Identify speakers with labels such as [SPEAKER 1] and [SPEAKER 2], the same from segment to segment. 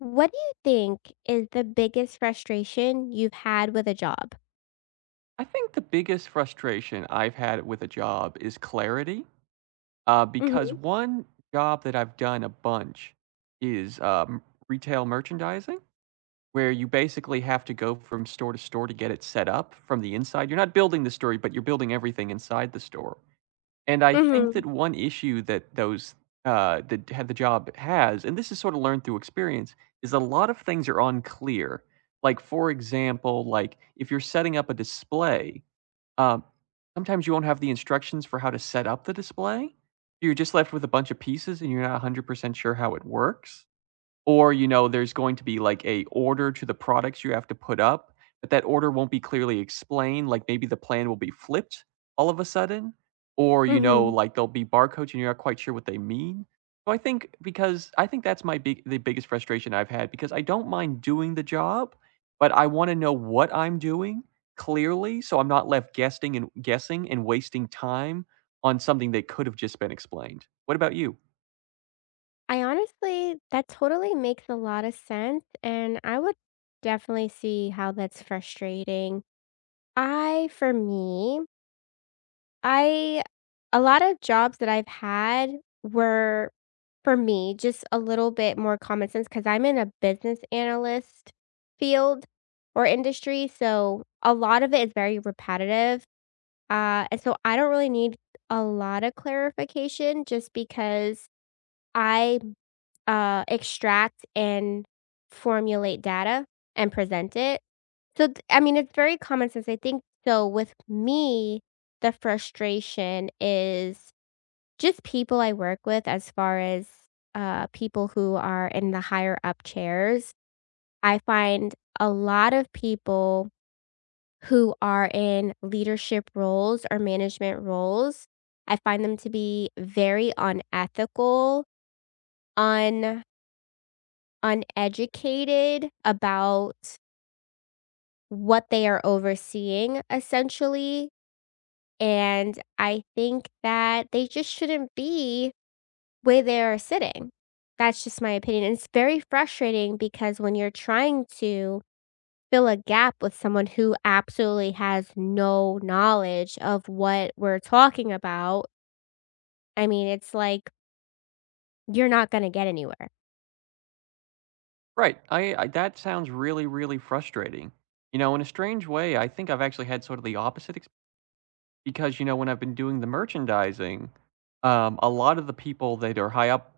[SPEAKER 1] What do you think is the biggest frustration you've had with a job?
[SPEAKER 2] I think the biggest frustration I've had with a job is clarity, because
[SPEAKER 1] Mhm.
[SPEAKER 2] one job that I've done a bunch is retail merchandising, where you basically have to go from store to store to get it set up from the inside. You're not building the store, but you're building everything inside the store. And I think
[SPEAKER 1] Mhm.
[SPEAKER 2] that one issue that those that had the job has, and this is sort of learned through experience, is a lot of things are unclear. Like for example, like if you're setting up a display um, sometimes you won't have the instructions for how to set up the display. You're just left with a bunch of pieces and you're not 100% sure how it works. Or, you know, there's going to be, like, a order to the products you have to put up, but that order won't be clearly explained, like, maybe the plan will be flipped all of a sudden, or, you know,
[SPEAKER 1] Mhm.
[SPEAKER 2] like, there'll be barcodes and you're not quite sure what they mean. So I think that's my big the biggest frustration I've had because I don't mind doing the job, but I wanna know what I'm doing clearly, so I'm not left guessing and guessing and wasting time on something that could have just been explained. What about you?
[SPEAKER 1] I honestly that totally makes a lot of sense, and I would definitely see how that's frustrating. I for me, I a lot of jobs that I've had were for me just a little bit more common sense because I'm in a business analyst field or industry, so a lot of it is very repetitive. And so I don't really need a lot of clarification just because I extract and formulate data and present it. So, I mean, it's very common sense. I think so. With me, the frustration is just people I work with as far as people who are in the higher up chairs. I find a lot of people who are in leadership roles or management roles. I find them to be very unethical, un uneducated about what they are overseeing essentially, and I think that they just shouldn't be where they are sitting. That's just my opinion. It's very frustrating because when you're trying to fill a gap with someone who absolutely has no knowledge of what we're talking about, I mean, it's like you're not going to get anywhere.
[SPEAKER 2] Right. I that sounds really, really frustrating. You know, in a strange way, I think I've actually had sort of the opposite ex because, you know, when I've been doing the merchandising, a lot of the people that are high up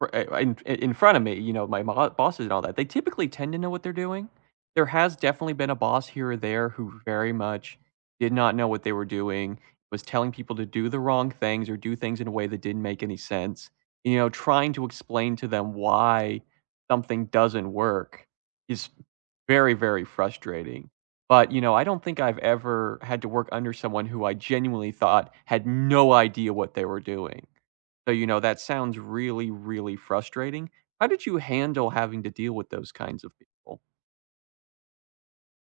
[SPEAKER 2] in front of me, you know, bosses and all that, they typically tend to know what they're doing. There has definitely been a boss here or there who very much did not know what they were doing, was telling people to do the wrong things or do things in a way that didn't make any sense. You know, trying to explain to them why something doesn't work is very, very frustrating. But, you know, I don't think I've ever had to work under someone who I genuinely thought had no idea what they were doing, so, you know, that sounds really, really frustrating. How did you handle having to deal with those kinds of people?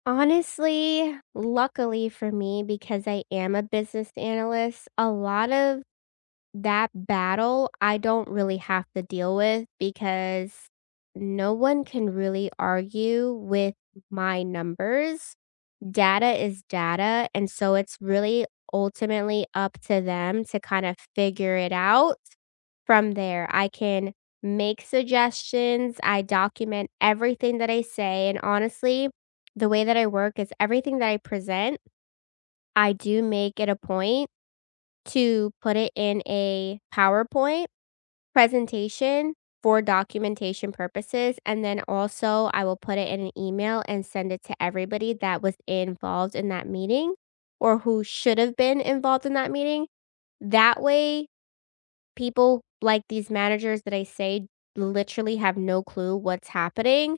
[SPEAKER 1] Honestly, luckily for me, because I am a business analyst, a lot of that battle I don't really have to deal with because no one can really argue with my numbers. Data is data, and so it's really ultimately up to them to kind of figure it out from there. I can make suggestions. I document everything that I say, and honestly, the way that I work is everything that I present, I do make it a point to put it in a PowerPoint presentation for documentation purposes, and then also I will put it in an email and send it to everybody that was involved in that meeting or who should have been involved in that meeting. That way, people like these managers that I say literally have no clue what's happening.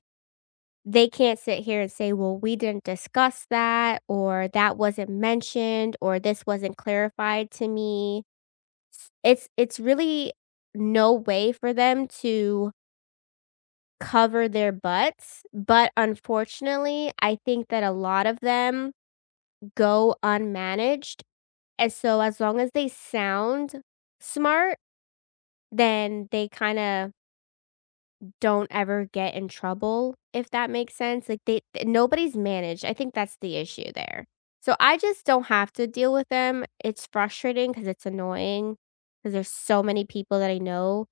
[SPEAKER 1] They can't sit here and say, well, we didn't discuss that, or that wasn't mentioned, or this wasn't clarified to me. It's really no way for them to cover their butts, but unfortunately, I think that a lot of them go unmanaged, and so as long as they sound smart, then they kinda don't ever get in trouble, if that makes sense. Like, nobody's managed. I think that's the issue there. So I just don't have to deal with them. It's frustrating because it's annoying because there's so many people that I know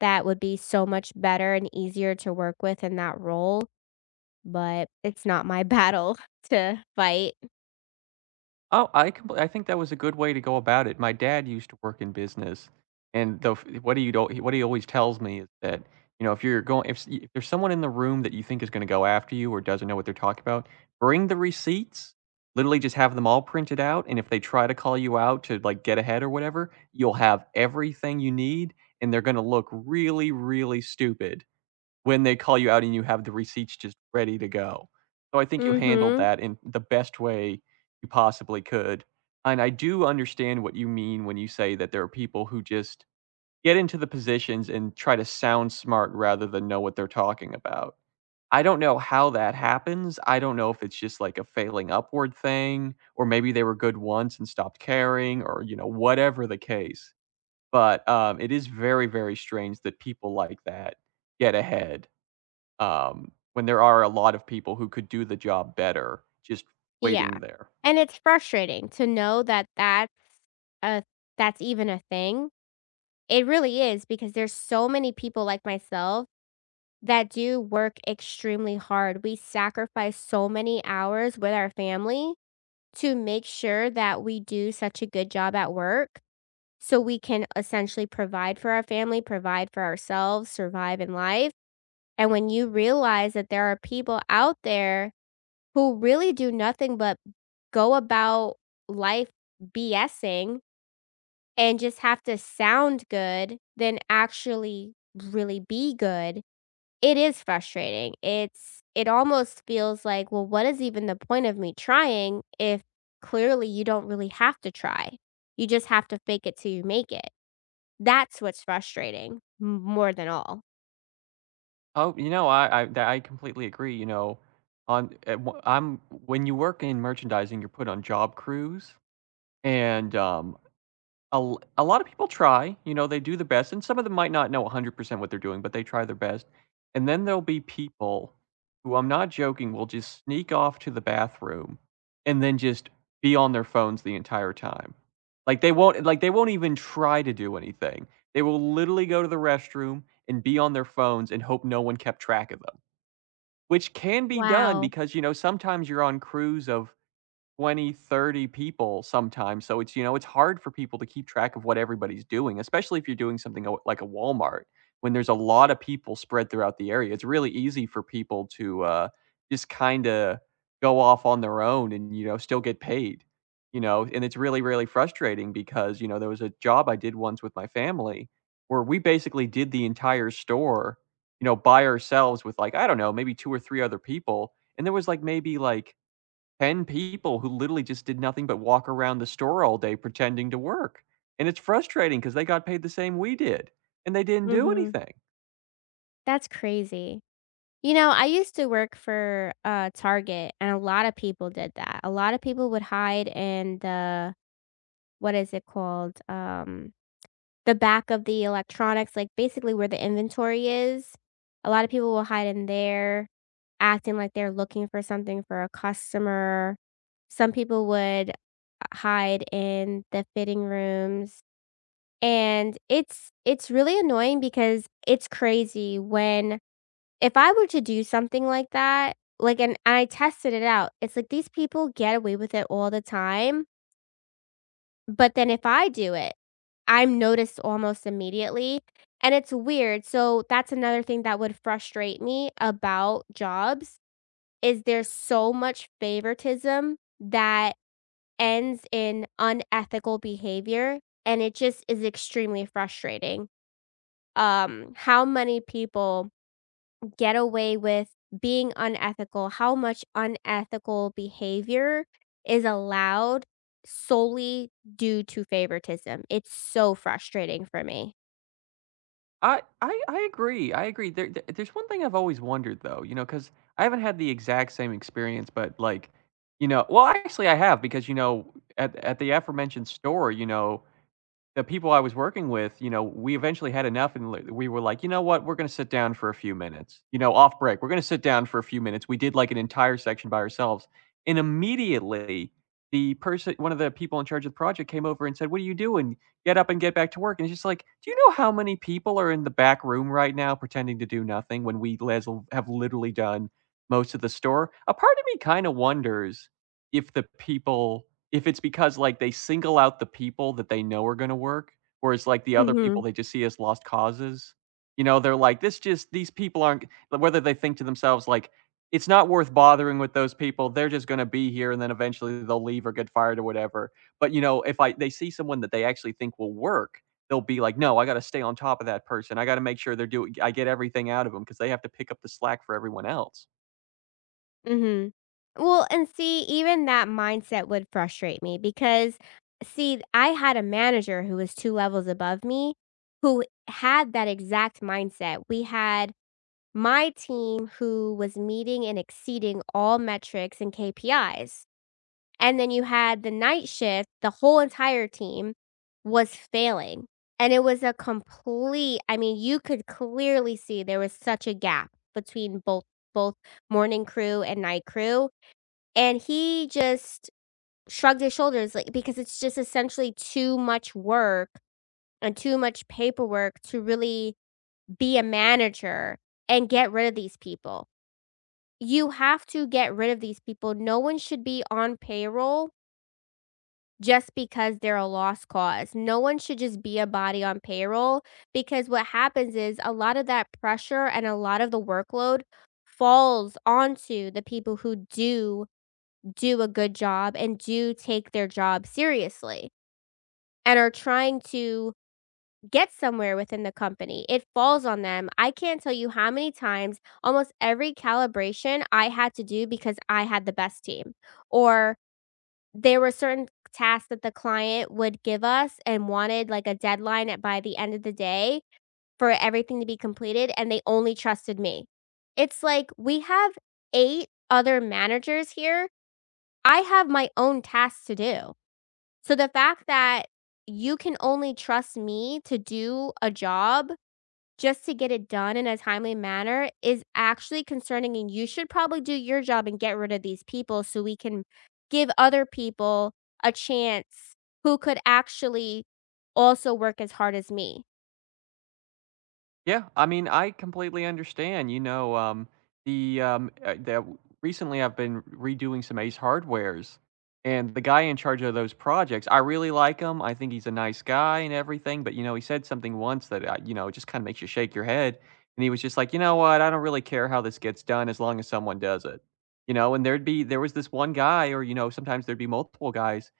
[SPEAKER 1] that would be so much better and easier to work with in that role. But it's not my battle to fight.
[SPEAKER 2] I think that was a good way to go about it. My dad used to work in business, and the f- what he do- what he always tells me is that, you know, if you're going if, s- if there's someone in the room that you think is going to go after you or doesn't know what they're talking about, bring the receipts. Literally, just have them all printed out, and if they try to call you out to like get ahead or whatever, you'll have everything you need, and they're going to look really, really stupid when they call you out and you have the receipts just ready to go. So I think you handled
[SPEAKER 1] Mhm.
[SPEAKER 2] that in the best way you possibly could, and I do understand what you mean when you say that there are people who just get into the positions and try to sound smart rather than know what they're talking about. I don't know how that happens. I don't know if it's just like a failing upward thing, or maybe they were good once and stopped caring or, you know, whatever the case, but, it is very, very strange that people like that get ahead. When there are a lot of people who could do the job better just
[SPEAKER 1] Yeah.
[SPEAKER 2] waiting there.
[SPEAKER 1] And it's frustrating to know that a that's even a thing. It really is because there's so many people like myself that do work extremely hard. We sacrifice so many hours with our family to make sure that we do such a good job at work so we can essentially provide for our family, provide for ourselves, survive in life. And when you realize that there are people out there who really do nothing but go about life BSing and just have to sound good than actually really be good, it is frustrating. It almost feels like, well, what is even the point of me trying if clearly you don't really have to try? You just have to fake it till you make it. That's what's frustrating more than all.
[SPEAKER 2] Oh, you know, I completely agree, you know, on at w I'm when you work in merchandising, you're put on job crews, and, a lot of people try, you know, they do the best, and some of them might not know 100% what they're doing, but they try their best, and then there'll be people who, I'm not joking, will just sneak off to the bathroom and then just be on their phones the entire time. Like, they won't even try to do anything. They will literally go to the restroom and be on their phones and hope no one kept track of them, which can be done
[SPEAKER 1] Wow.
[SPEAKER 2] because, you know, sometimes you're on crews of 20, 30 people sometimes, so it's, you know, it's hard for people to keep track of what everybody's doing, especially if you're doing something o like a Walmart. When there's a lot of people spread throughout the area, it's really easy for people to, just kinda go off on their own and, you know, still get paid, you know? And it's really, really frustrating because, you know, there was a job I did once with my family where we basically did the entire store, you know, by ourselves with, like, I don't know, maybe 2 or 3 other people, and there was, like, maybe, like, 10 people who literally just did nothing but walk around the store all day pretending to work. And it's frustrating because they got paid the same we did, and they didn't do
[SPEAKER 1] Mhm.
[SPEAKER 2] anything.
[SPEAKER 1] That's crazy. You know, I used to work for, Target, and a lot of people did that. A lot of people would hide in the what is it called? The back of the electronics, like, basically where the inventory is. A lot of people will hide in there, acting like they're looking for something for a customer. Some people would, hide in the fitting rooms, and it's really annoying because it's crazy when if I were to do something like that, like, and I tested it out, it's like these people get away with it all the time, but then if I do it, I'm noticed almost immediately, and it's weird. So that's another thing that would frustrate me about jobs is there's so much favoritism that ends in unethical behavior, and it just is extremely frustrating. How many people get away with being unethical, how much unethical behavior is allowed solely due to favoritism. It's so frustrating for me.
[SPEAKER 2] I agree, I agree. There's one thing I've always wondered though, you know, because I haven't had the exact same experience, but, like, you know, well, actually I have because, you know, at the aforementioned store, you know, the people I was working with, you know, we eventually had enough and li we were like, "You know what? We're gonna sit down for a few minutes." You know, off break, "We're gonna sit down for a few minutes." We did, like, an entire section by ourselves, and immediately, the person one of the people in charge of the project came over and said, "What are you doing? Get up and get back to work." And it's just like, do you know how many people are in the back room right now pretending to do nothing when we les have literally done most of the store? A part of me kinda wonders if the people if it's because, like, they single out the people that they know are gonna work, whereas, like, the other people
[SPEAKER 1] Mhm.
[SPEAKER 2] they just see as lost causes. You know, they're like, "This just these people aren't," whether they think to themselves, like, "It's not worth bothering with those people, they're just gonna be here, and then eventually they'll leave or get fired or whatever." But, you know, if I they see someone that they actually think will work, they'll be like, "No, I gotta stay on top of that person, I gotta make sure they're doing I get everything out of them because they have to pick up the slack for everyone else."
[SPEAKER 1] Mhm. Well, and see, even that mindset would frustrate me because see, I had a manager who was 2 levels above me who had that exact mindset. We had my team who was meeting and exceeding all metrics and KPIs. And then you had the night shift, the whole entire team was failing. And it was a complete I mean, you could clearly see there was such a gap between both morning crew and night crew, and he just shrugged his shoulders, like, because it's just essentially too much work and too much paperwork to really be a manager and get rid of these people. You have to get rid of these people. No one should be on payroll just because they're a lost cause. No one should just be a body on payroll because what happens is a lot of that pressure and a lot of the workload falls onto the people who do a good job and do take their job seriously and are trying to get somewhere within the company. It falls on them. I can't tell you how many times almost every calibration I had to do because I had the best team or there were certain tasks that the client would give us and wanted, like, a deadline at by the end of the day for everything to be completed, and they only trusted me. It's like, we have 8 other managers here. I have my own tasks to do. So the fact that you can only trust me to do a job just to get it done in a timely manner is actually concerning and you should probably do your job and get rid of these people so we can give other people a chance who could actually also work as hard as me.
[SPEAKER 2] Yeah, I mean, I completely understand. You know, the that recently I've been redoing some Ace Hardwares, and the guy in charge of those projects, I really like him. I think he's a nice guy and everything. But you know, he said something once that, you know, just kind of makes you shake your head. And he was just like, you know what? I don't really care how this gets done as long as someone does it. You know, and there was this one guy, or you know, sometimes there'd be multiple guys,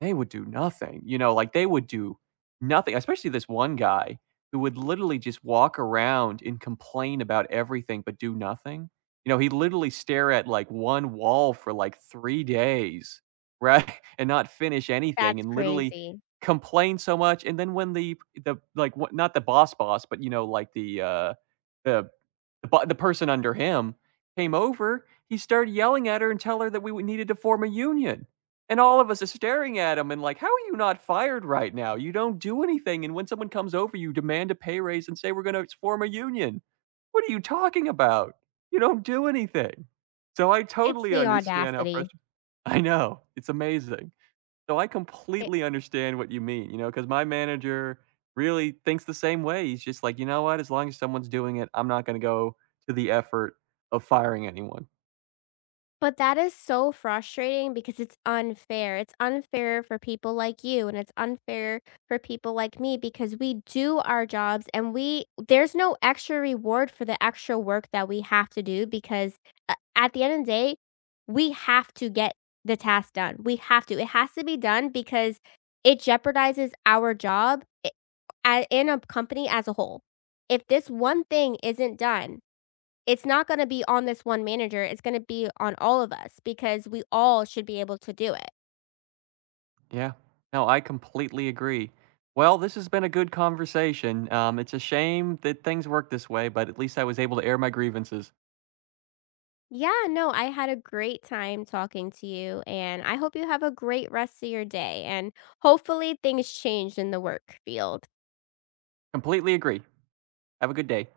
[SPEAKER 2] they would do nothing, you know, like, they would do nothing, especially this one guy who would literally just walk around and complain about everything but do nothing. You know, he'd literally stare at, like, one wall for, like, 3 days, right? And not finish anything
[SPEAKER 1] That's
[SPEAKER 2] and literally
[SPEAKER 1] crazy.
[SPEAKER 2] complain so much, and then when the like, what not the boss boss, but, you know, like, the but the person under him came over, he started yelling at her and tell her that we needed to form a union, and all of us are staring at him and like, "How are you not fired right now? You don't do anything, and when someone comes over, you demand a pay raise and say 'We're gonna form a union.' What are you talking about? You don't do anything." So I
[SPEAKER 1] It's
[SPEAKER 2] totally
[SPEAKER 1] the
[SPEAKER 2] understand how
[SPEAKER 1] audacity.
[SPEAKER 2] frust I know, it's amazing. So I completely understand what you mean, you know, because my manager really thinks the same way. He's just like, "You know what? As long as someone's doing it, I'm not gonna go to the effort of firing anyone."
[SPEAKER 1] But that is so frustrating because it's unfair. It's unfair for people like you and it's unfair for people like me because we do our jobs and we there's no extra reward for the extra work that we have to do because at the end of the day, we have to get the task done. We have to. It has to be done because it jeopardizes our job in a company as a whole. If this one thing isn't done, it's not gonna be on this one manager, it's gonna be on all of us because we all should be able to do it.
[SPEAKER 2] Yeah. No, I completely agree. Well, this has been a good conversation. It's a shame that things work this way, but at least I was able to air my grievances.
[SPEAKER 1] Yeah, no, I had a great time talking to you, and I hope you have a great rest of your day, and hopefully things change in the work field.
[SPEAKER 2] Completely agree. Have a good day.